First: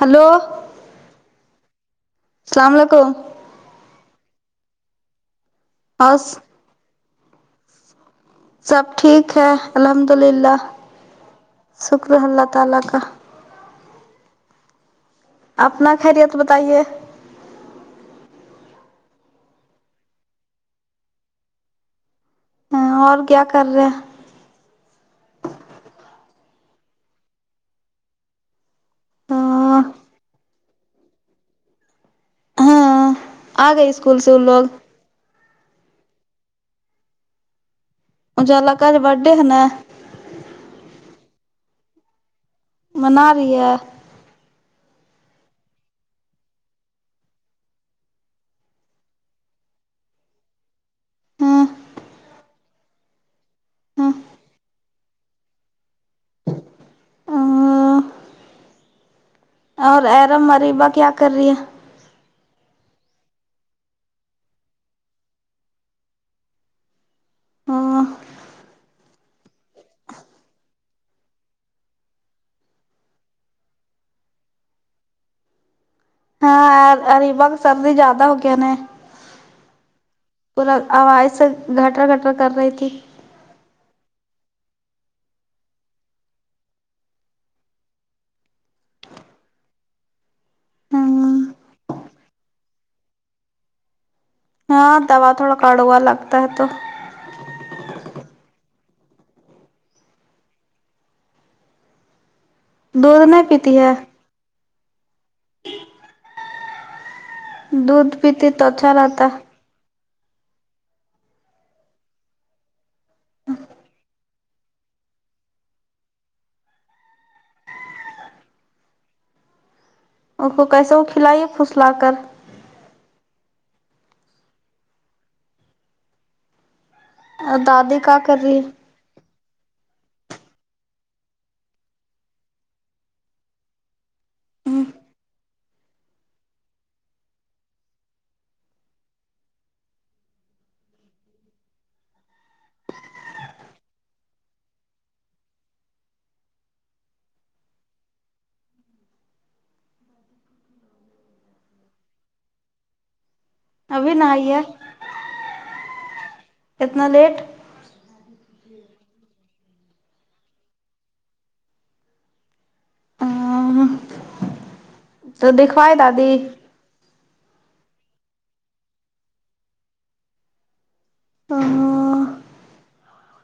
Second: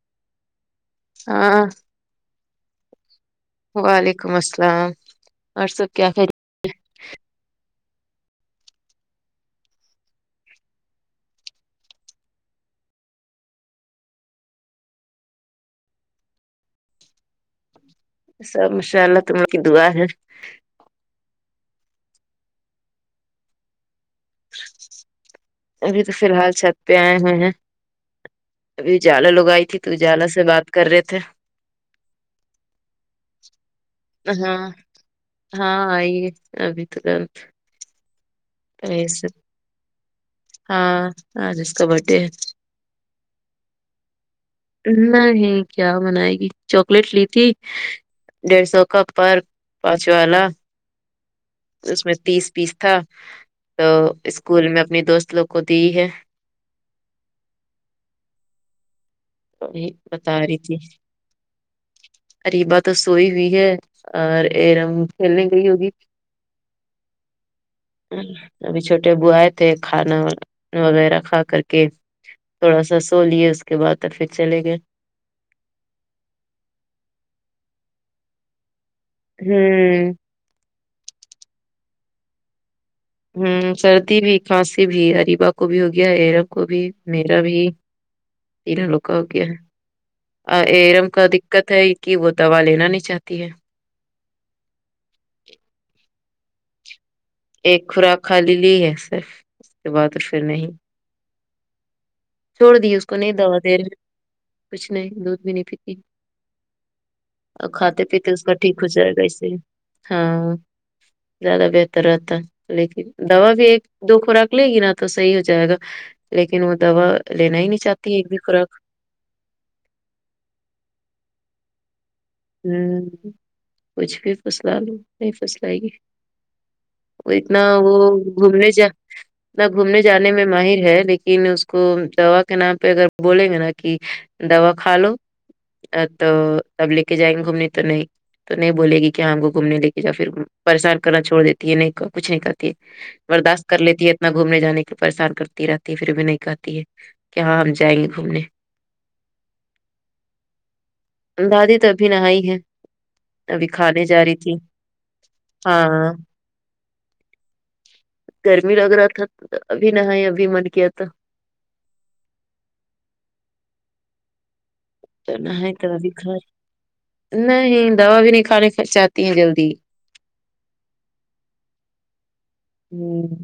Hello ہاں سلام علیکم وعلیکم السلام اور سب کیا خیر سب ٹھیک ہے الحمد للہ شکر اللہ تعالی کا اپنا خیریت بتائیے سب ماشاء اللہ تم لوگوں کی دعا ہے ہاں اور کیا کر رہے ابھی تو فی الحال چھت پہ آئے ہوئے ہیں ابھی اجالا لوگ آئی تھی تو اجالا سے بات کر رہے تھے ہاں آ گئے اسکول سے وہ ہاں لوگ ہاں آئی ہے ابھی تو کل اجالا کا آج بڈڈے ہیں نا ہاں ہاں اج اسکا بڈے ہے منا رہی ہے نہیں کیا بنائے گی چاکلیٹ لی تھی ڈیڑھ سو کا پرک پانچ والا اس میں تیس پیس تھا تو اسکول میں اپنی دوست لوگ کو دی ہے وہی اور بتا ارم اریبہ کیا کر رہی ہے اریبا تو سوئی ہوئی ہے اور ارم کھیلنے گئی ہوگی ہاں ابھی چھوٹے ابو اے تھے کھانا وا وغیرہ کھا کر کے تھوڑا سا سو لیے اس کے بعد میں پھر چلے گئے ہا اب اریبہ کو سردی زیاد ہوگیا نہ ہوں پورا اب آواز سے گھٹر گھٹر کر رہی تھی ہوں سردی بھی کھانسی بھی اریبہ کو بھی ہو گیا ایرم کو بھی میرا بھی تیرا لوکا ہوگیا ہے ا ارم کا دقت ہے کہ وہ دوا لینا نہیں چاہتی ہے ہاں دوا تھوڑا کڑوا لگتا ہے تو ایک خوراک کھالی لی ہے صرف اس کے بعد پھر نہیں چھوڑ دی اس کو دودھ نہیں دوا دے پیتی رہے ہے ہیں کچھ نہیں دودھ بھی نہیں پیتی کھاتے دودھ پیتے اس پیتی کا تو ٹھیک ہو اچھا جائے گا رہتا ہے ایسے ہی ہاں زیادہ بہتر رہتا لیکن دوا بھی ایک دو خوراک لے گی نا تو صحیح ہو جائے گا لیکن وہ دوا لینا ہی نہیں چاہتی ایک بھی خوراک اس کو کیسے وہ کھلائیے پھسلا کر ہوں کچھ بھی پھسلالو نہیں پھسلائیگی وہ اور اتنا وہ دادی کا کر رہی ہے گھومنے جا نہ گھومنے جانے میں ماہر ہے لیکن اس کو دوا کے نام پہ اگر بولیں گے نا کی دوا کھا لو تو تب لے کے جائیں گے گھومنے تو نہیں تو نہیں بولے گی کیا ہم کو گھومنے لے کے جا پھر پریشان کرنا چھوڑ دیتی ہے نہیں کہ کچھ نہیں کھاتی ہے برداشت کر لیتی ہے اتنا گھومنے جانے کی پریشان کرتی رہتی ہے پھر بھی نہیں کھاتی ہے کے ہاں ہم جائیں گے گھومنے جی دادی تو ابھی نہائی ہے تبھی کھانے ابھی جا رہی نہائی تھی ہے ہاں اتنا لیٹ گرمی لگ رہا تھا ابھی نہائی ابھی من کیا تو تو نہائی دکھوائے ابھی دادی کھا رہی۔ نہیں دوا بھی نہیں کھانےچاہتی ہیں جلدی ہاں ہوں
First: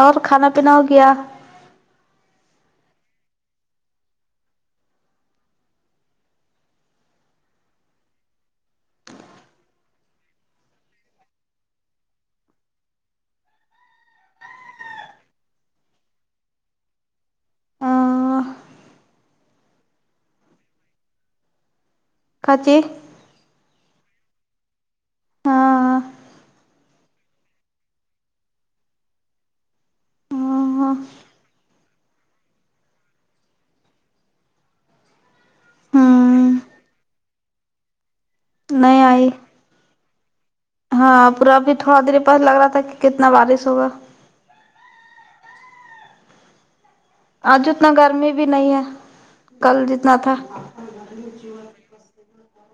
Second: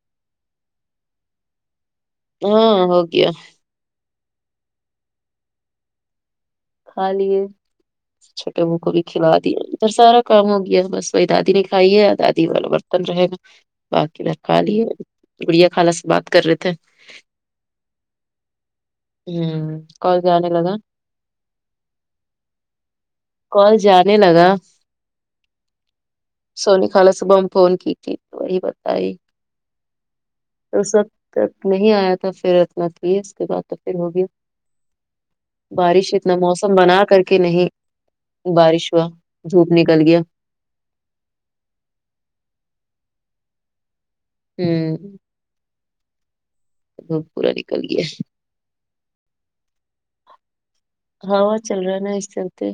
اور کھانا پینا ہو گیا ہاں ہوگیا کھالیے چھوٹے م کو بھی کھلا دیا ادھر سارا کام ہو گیا بس وہی دادی نے کھائی ہے یا دادی وال ب رہے گا باقی ب کھا لیے بڑیا خالہ سے بات کر رہے تھے ہوں کال جانے لگا کط کال جانے لگا ہاں سونی خالہ صبح میں فون کی تھی تو وہی بتائی اس وقت نہیں آیا تھا پھر اتنا تے اس کے بعد تو پھر ہو گیی بارش اتنا موسم بنا کر کے نہیں بارش نہیں ہوا آئی دھوپ نکل گیا ہاں پورا ابھی تھوڑا دیر پس لگ رہا تھا کہ کتنا بارش ہوگا ہوں دھوپ پورا آج نکل اتنا گیا گرمی بھی نہیں ہے کل جتنا تھا ہوا چل رہا ہے نا اس ٹائم پے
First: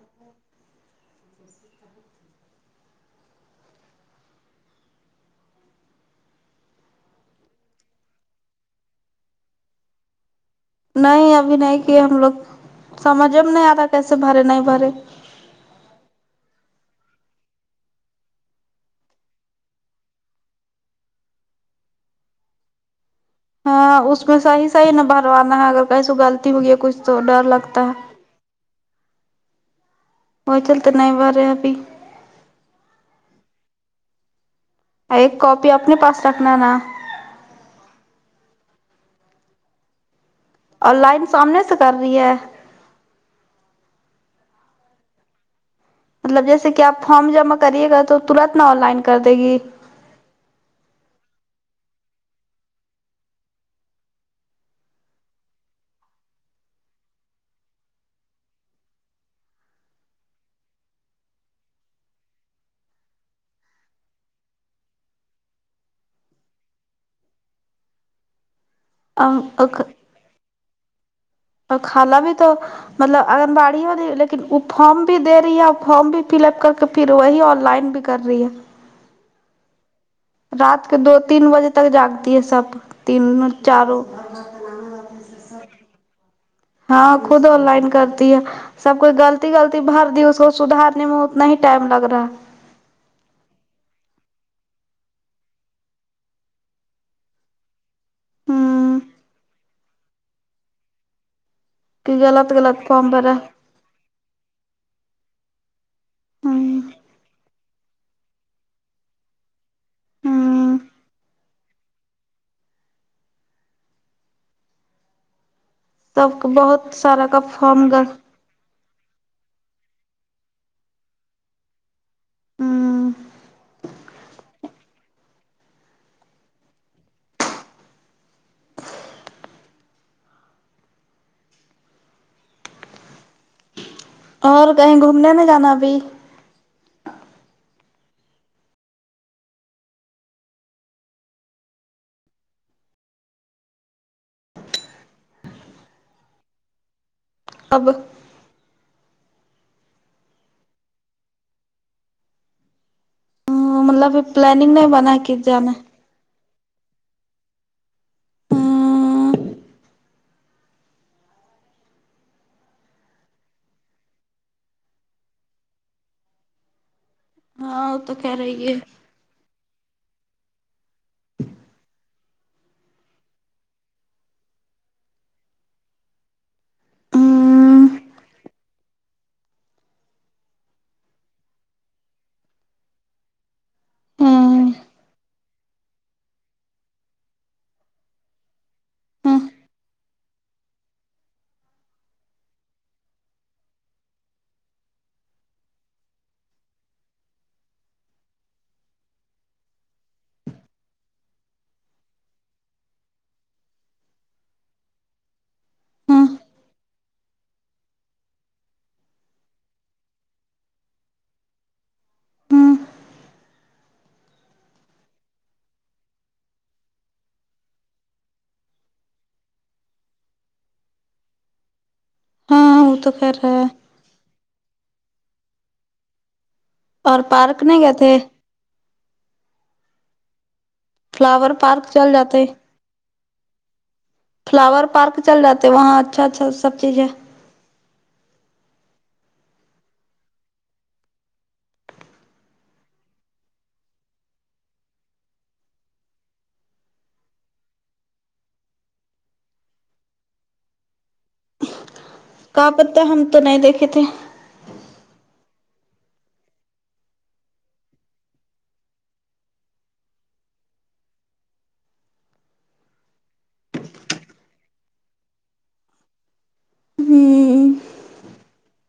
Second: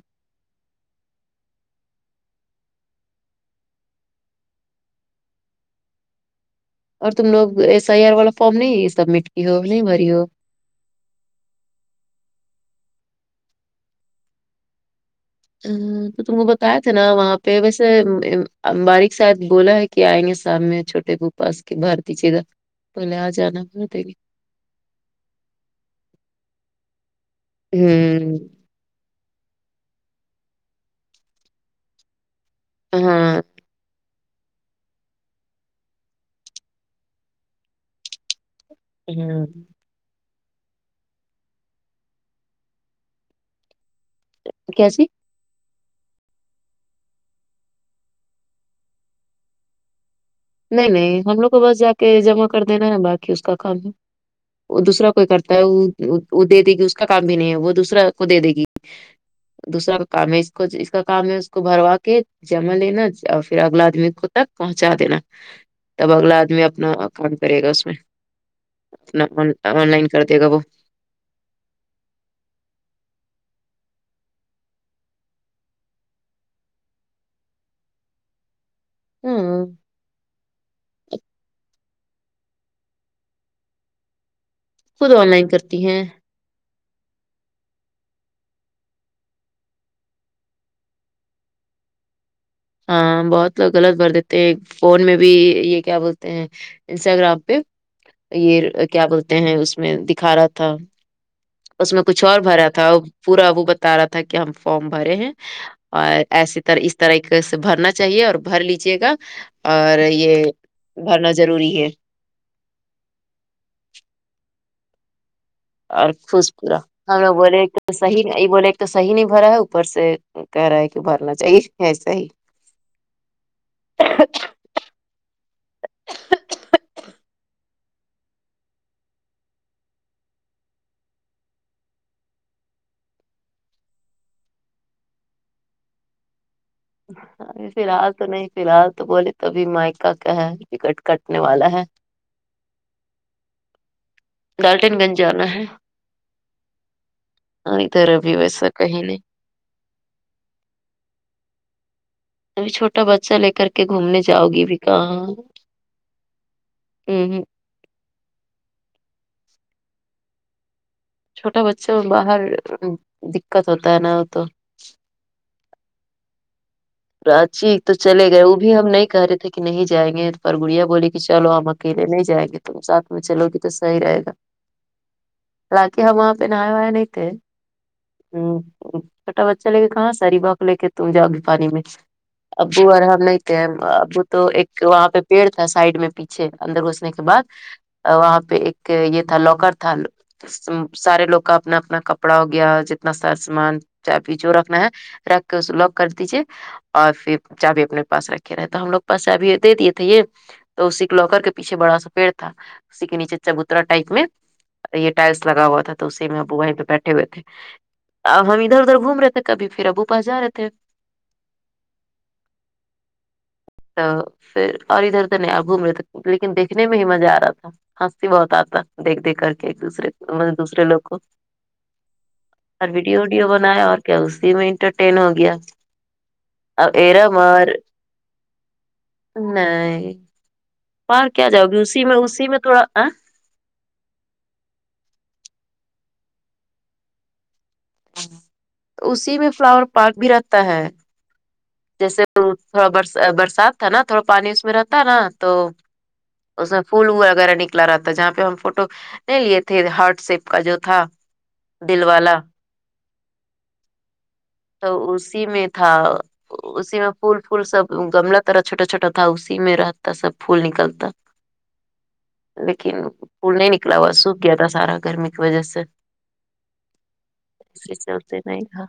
اور تم لگ ایس ایی آر والا فارم نہیں سبمٹ کی ہو نہیں بری ہو نہیں ابھی نہیں کیے ہم لوگ سمجھ میں نہیں آ رہا کیسے بھرے نہیں بھرے تو تم کو بتایا تھے نا وہاں پہ ویسے باریک شاید بولا ہے کہ کے آئیں گے سام میں چھوٹے پوپاس کے بارتی چیدا پہلے آ جانا بھر ہاں دیں اس میں صحیح صحیح نہ بھروانا ہے اگر کہیں سے غلطی ہو گئی ہے کچھ تو ڈر لگتا ہے ہم [unintelligible] نہیں بھر رہے ابھی ہاں اور ایک کاپی اپنے پاس رکھنا نا ہمم آن لائن سامنے سے کر رہی ہے کیسی مطلب جیسے کہ آپ فارم جمع کریے گا تو ترت نا آن لائن کر دے گی نہیں نہیں ہم لوگ کو بس جا کے جمع کر دینا نا باقی اس کا کام ہے وہ دوسرا کوئی کرتا ہے دے دے گی اس کا کام بھی نہیں ہے وہ دوسرا کو دے دے گی دوسرا کا کام ہے اس کو اس کا کام ہے اس کو بھروا کے جمع لینا اور پھر اگلا آدمی کو تک پہنچا دینا تب اگلا آدمی اپنا کام کرے گا اس میں اپنا آن لائن کر دے گا وہ اور خالہ بھی تو مطلب آگنباڑی وال رہی لیکن ا فارم بھی دے رہی ہے فارم بھی فل اپ کر کے پھر وہی آن لائن بھی کر رہی ہے ہمم رات کو دو تین بجے تک جاگتی ہے سب تین چاروں خود آن لائن کرتی ہیں ہاں خود آن لائن کرتی ہے سب کوئی غلطی غلطی بھر دی اس کو سدھارنے میں اتنا ہی ٹائم لگ رہا ہے ہاں بہت لوگ غلط بھر دیتے ہیں فون میں بھی یہ کیا بولتے ہیں انسٹاگرام پہ یہ ہوں کیا بولتے ہیں اس میں دکھا رہا تھا اس میں کہ کچھ اور غلط بھرا غلط تھا فارم بھرا پورا وہ بت رہا تھا کہ ہم فارم بھرے ہیں اور ایسی طرح ہوں اس طرح کی کیسے بھرنا چاہیے اور بھر لیجے گا اور یہ ہوں بھرنا ضروری ہے اور سب خوش کو پورا بہت سارا ہمیں کا بولے فارم گ صحیح یہی بولے ایک تو صحیح نہیں بھرا ہے اوپر سے کہہ رہا ہے کہ بھرنا چاہیے ہے صحیح ہوں اچھا اور کہیں گھومنے نہ جانا ابھی فلحال تو نہیں فلحال تو بولے تو بھی مائکا کیا ہے ٹکٹ کٹنے والا ہے گالٹن گنج جانا ہے ہاں اب ادھر ابھی ویسا کہیں نہیں ابھی چھوٹا بچہ لے کر کے مطلب گھومنے جاؤ گی پلاننگ بھی نہیں بنا کہاں کہ جانا وں ہوں ہوں چھوٹا بچوں اور باہر دکت ہوتا ہے نا وہ تو کراچی ہاں تو وہ چلے کہہ گئے وہ رہی بھی ہے ہم نہیں کہہ رہے تھے کہ نہیں جائیں گے پر گڑیا بولی کہ چلو ہم اکیلے نہیں جائیں گے تم ساتھ میں چلو گے تو صحیح رہے گا حالانکہ ہم وہاں پہ نہاے وئے نہیں تھے ہوں ہوں ہوں چھوٹا بچہ لے کے کہاں سے اریبہ کو لے کے تم جاؤگی پانی میں ابو اور ہم نہیں تھے ابو تو ہوں ایک وہاں پہ پیڑ تھا سائڈ میں پیچھے اندر گھسنے کے بعد وہاں پہ ایک یہ تھا ہوں لوکر تھا سارے لوگ کا اپنا اپنا کپڑا ہو گیا جتنا سارا سامان چابی جو رکھنا ہے رکھ کے اسے لاک کر دیجئے اور پھر چابی اپنے پاس رکھے رہے تو ہم لوگ پاس چابی دے دیے تھے یہ تو اسی ایک لوکر کے پیچھے بڑا سا پیڑ تھا اسی کے نیچے چبوترا ٹائپ میں یہ ٹائلس لگا ہوا تھا تو ہوں اسی میں ابو وہیں پہ بیٹھے ہوئے تھے اب ہم ادھر ادھر گھوم رہے تھے کبھی پھر ابو پاس جا رہے تھے ہوں تو پھر اور ادھر نہیں ابو ملے تو لیکن دیکھنے میں ہی مزہ آ رہا تھا ہنسی بہت آتا دیکھ دیکھ کر کے ایک دوسرے کو مطلب دوسرے لوگ کو ہاں اور وہ تو ویڈیو خیر وڈیو ہے بنایا اور کیا اسی میں انٹرٹین ہو گیا اب ارم پارک اور نہیں گئے تھے نہیں پار کیا فلاور جاؤ گی پارک اسی چل میں جاتے اسی میں تھوڑا فلاور پارک چل جاتے وہاں اچھا اچھا سب چیزیں تو اسی میں فلاور پارک بھی رہتا ہے جیسے تھوڑا بر برسات تھا نا تھوڑا پانی اس میں رہتا نا تو اس میں پھول وغیرہ نکلا رہتا ہے جہاں پہ ہم فوٹو نہیں لیے تھے ہارٹ شیپ کا جو تھا دل والا کا پتا ہم تو نہیں دیکھے تھے تو اسی میں تھا اسی میں پھول فھول سب گملہ تیرا چھوٹا چھوٹا تھا اسی میں رہتا سب پھول نکلتا لیکن پھول نہیں نکلا ہوا سوکھ گیا تھا سارا گرمی کی وجہ سے ہوں ایسے چلتے نہیں گاں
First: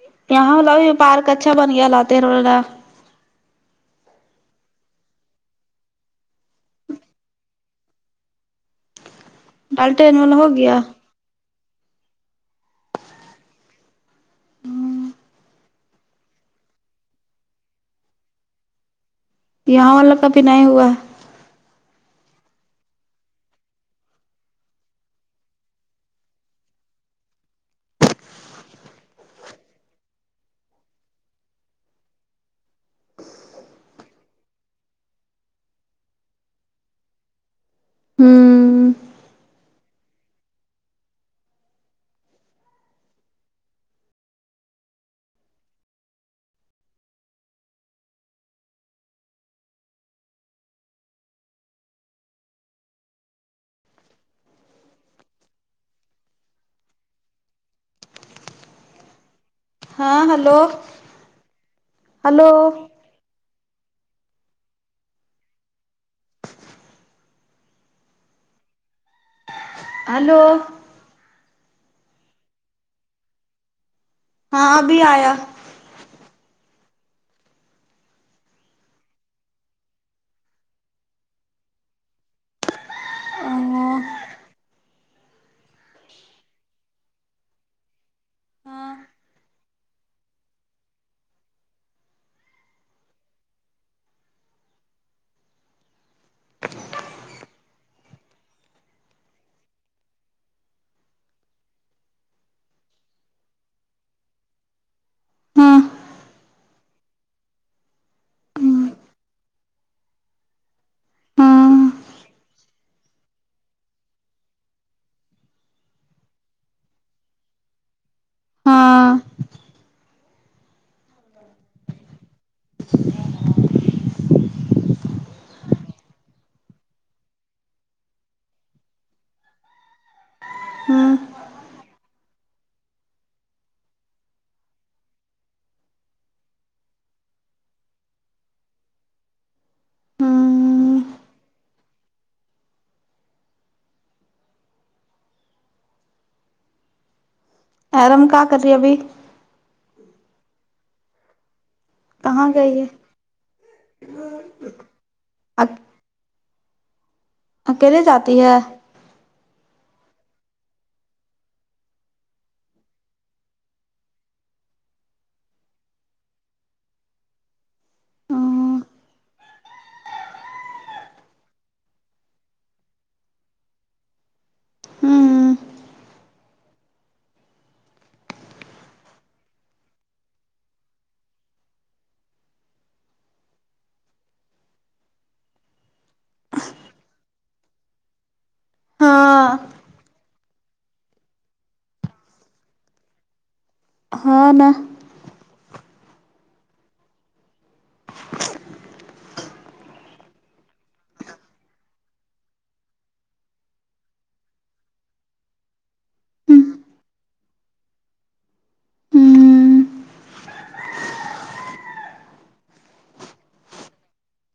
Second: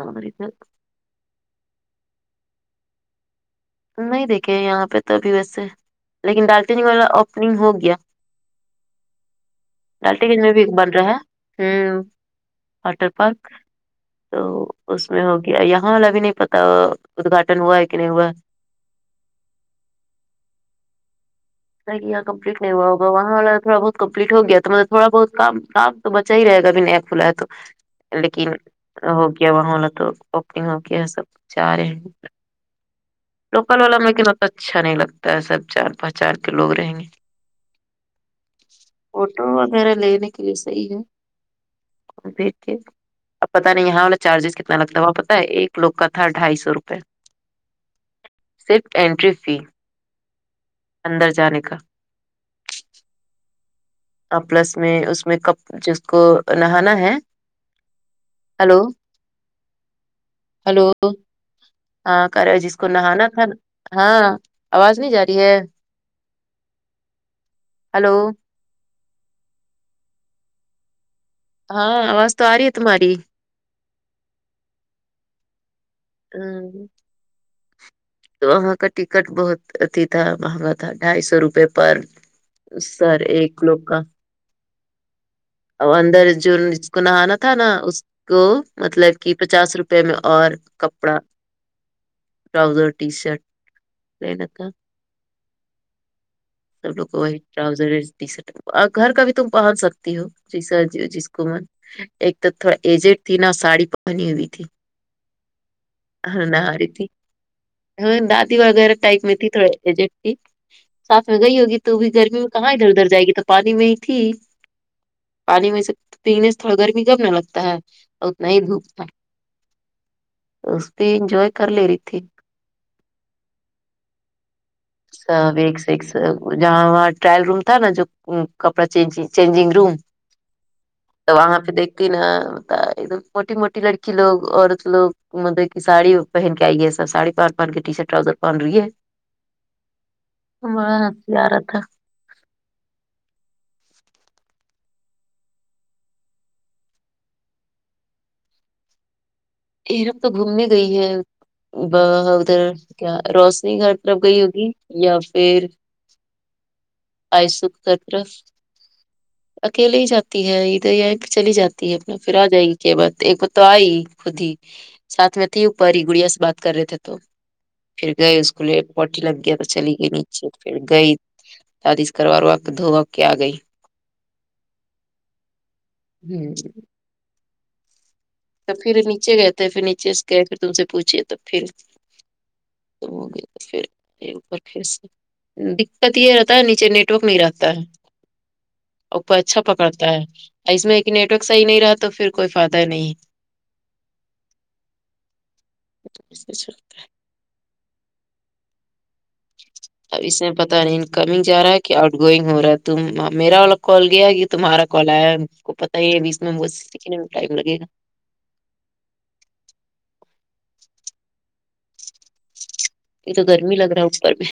اور ادھر یہاں والا بھی پارک اچھا بن گیا لاتے روز آ نہیں دیکھے یہاں پہ تو ابھی ویسے لیکن ڈالٹینگ والا اوپنگ ہو گیا ڈالٹین والا ہو گیا [unintelligible] بن رہا ہے امم واٹر پارک تو اس میں ہو گیا یہاں والا بھی نہیں پت ادگھاٹن ہوا ہے کہ نہیں ہوا یہاں والا کابھی نہیں ہوا نہیں یہاں کمپلیٹ نہیں ہوا ہوگا وہاں والا تھوڑا بہت کمپلیٹ ہو گیا تو مطلب تھوڑا بہت کام کام تو بچا ہی رہے گا ا بھی نیا کھولا ہے تو لیکن ہو گیا وہاں والا تو اپنگ ہو گیا سب جا رہے ہیں لوکل والا میں کہ تو اچھا نہیں لگتا ہے سب چار پانچ [unintelligible] لوگ رہیں گے ہوں فوٹو وغیرہ لینے کے لیے صحیح ہے لیکن اب پتہ نہیں یہاں والا چارجز کتنا لگتا ہے وہاں پتا ہے ایک لوگ کا تھا ڈھائی سو روپئے صرف اٹری فی اندر جانے کا اب پلس میں اس میں کپ جس کو نہانا ہے ہلو ہاں ہلو ہیلو ہاں ہلو کرے جس کو نہانا تھا نا ہاں آواز نہیں جا رہی ہے ہیلو ہیلو ہاں آواز تو آ رہی ہے تمہاری ہاں ابھی آیا امم وہاں کا ٹکٹ بہت اتیھی تھا مہنگا تھا ڈھائی سو روپے پر سر ایک لوگ کا ہاں اندر جون جس کو نہانا تھا نا اس کو ہاں مطلب کہ پچاس روپے میں اور کپڑا ٹراوزر ٹی شٹ پہنے تو سب لو کو وہائ ٹراؤزر ٹی شٹ گھر کا بھی تم پہن سکتی ہو جی سر جی جس کو ایک تو تھوڑا ایجٹ تھی نہا ساڑی پہنی ہوئی تھی ہاں ہاں نہاری تھی دادی وغیرہ ٹائپ میں تھی تھوڑی ایجیٹ ہے ساتھ میں گئی ہوگی ہاں تو بھی گرمی میں کہاں ادھر ادھر جائے گی تو پانی میں ہی تھی پانی میں سے پینے سے تھوڑا گرمی کم نہ لگتا ہے اتنا ہی دھوپ تھا سستی انجوائے کر لے رہی تھی سب ایک سے ایک ہے سب جہاں ٹرائل روم تھا نا جو امم کپڑا چینج چینجنگ روم امم تو وہاں پہ دیکھتی نا سارے لوگ چوٹی موٹی لڑکی لوگ عورت لوگ مطلب کہ ساڑی پہن کے آئی ہے ساڑی پہن پہن کے ٹی شٹ ٹراؤزر پہن رہی ہے ہمبا ہوں ہنسی رہ تھا [unintelligible] ارم کیا کر رہی ہے ابھی ارم تو گھومنے گئی ہے ب کہاں ادھر گئی ہے کیا روشنی گھر تک گئی ہوگی یا پھر آئسک گھر اکیلے جاتی طرف ہے اکیلے ہی جاتی ہے ادھر یا چلی جاتی ہے اپنا پھر آ جائے گی کے بات ایک [unintelligible] خود ہی تھے ساتھ میں تھے اوپر ہی گڑیا سے بات کر رہے تھے تو پھر گئے اس کو لی ہاں پاٹی لگ گیا تو چلی گئی نیچے پھر گئی شادیش کروار و دو اپ کے آ گئی ہمم تب پھر نیچے گئے تھے پھر نیچے سے گئے پھر تم سے پوچھیے توب پھر تو ہو گئے تو پھر [unintelligible] اوپر سے دقت یہ رہتا ہے نیچے نیٹورک نہیں رہتا ہے اوپر ہاں اچھا پکڑتا ہے اس میں کہ نیٹ ورک صحیح نہیں رہا تو پھر کوئی فائدہ ہی نہیں ہاں نہ سلتا ہے [unintelligible] اب اس میں پتاہ نہیں ان کمنگ جا رہا ہے کہ آؤٹ گوئنگ ہو رہا ہے تم میرا والا کال گیا کہ تمہارا کال آیا آ کو پتہ ہی ہے بیس میں بس سیکھنے میں ٹائم ہو گئے ہیں نا یہ تو گرمی لگ رہا ہے اوپر میں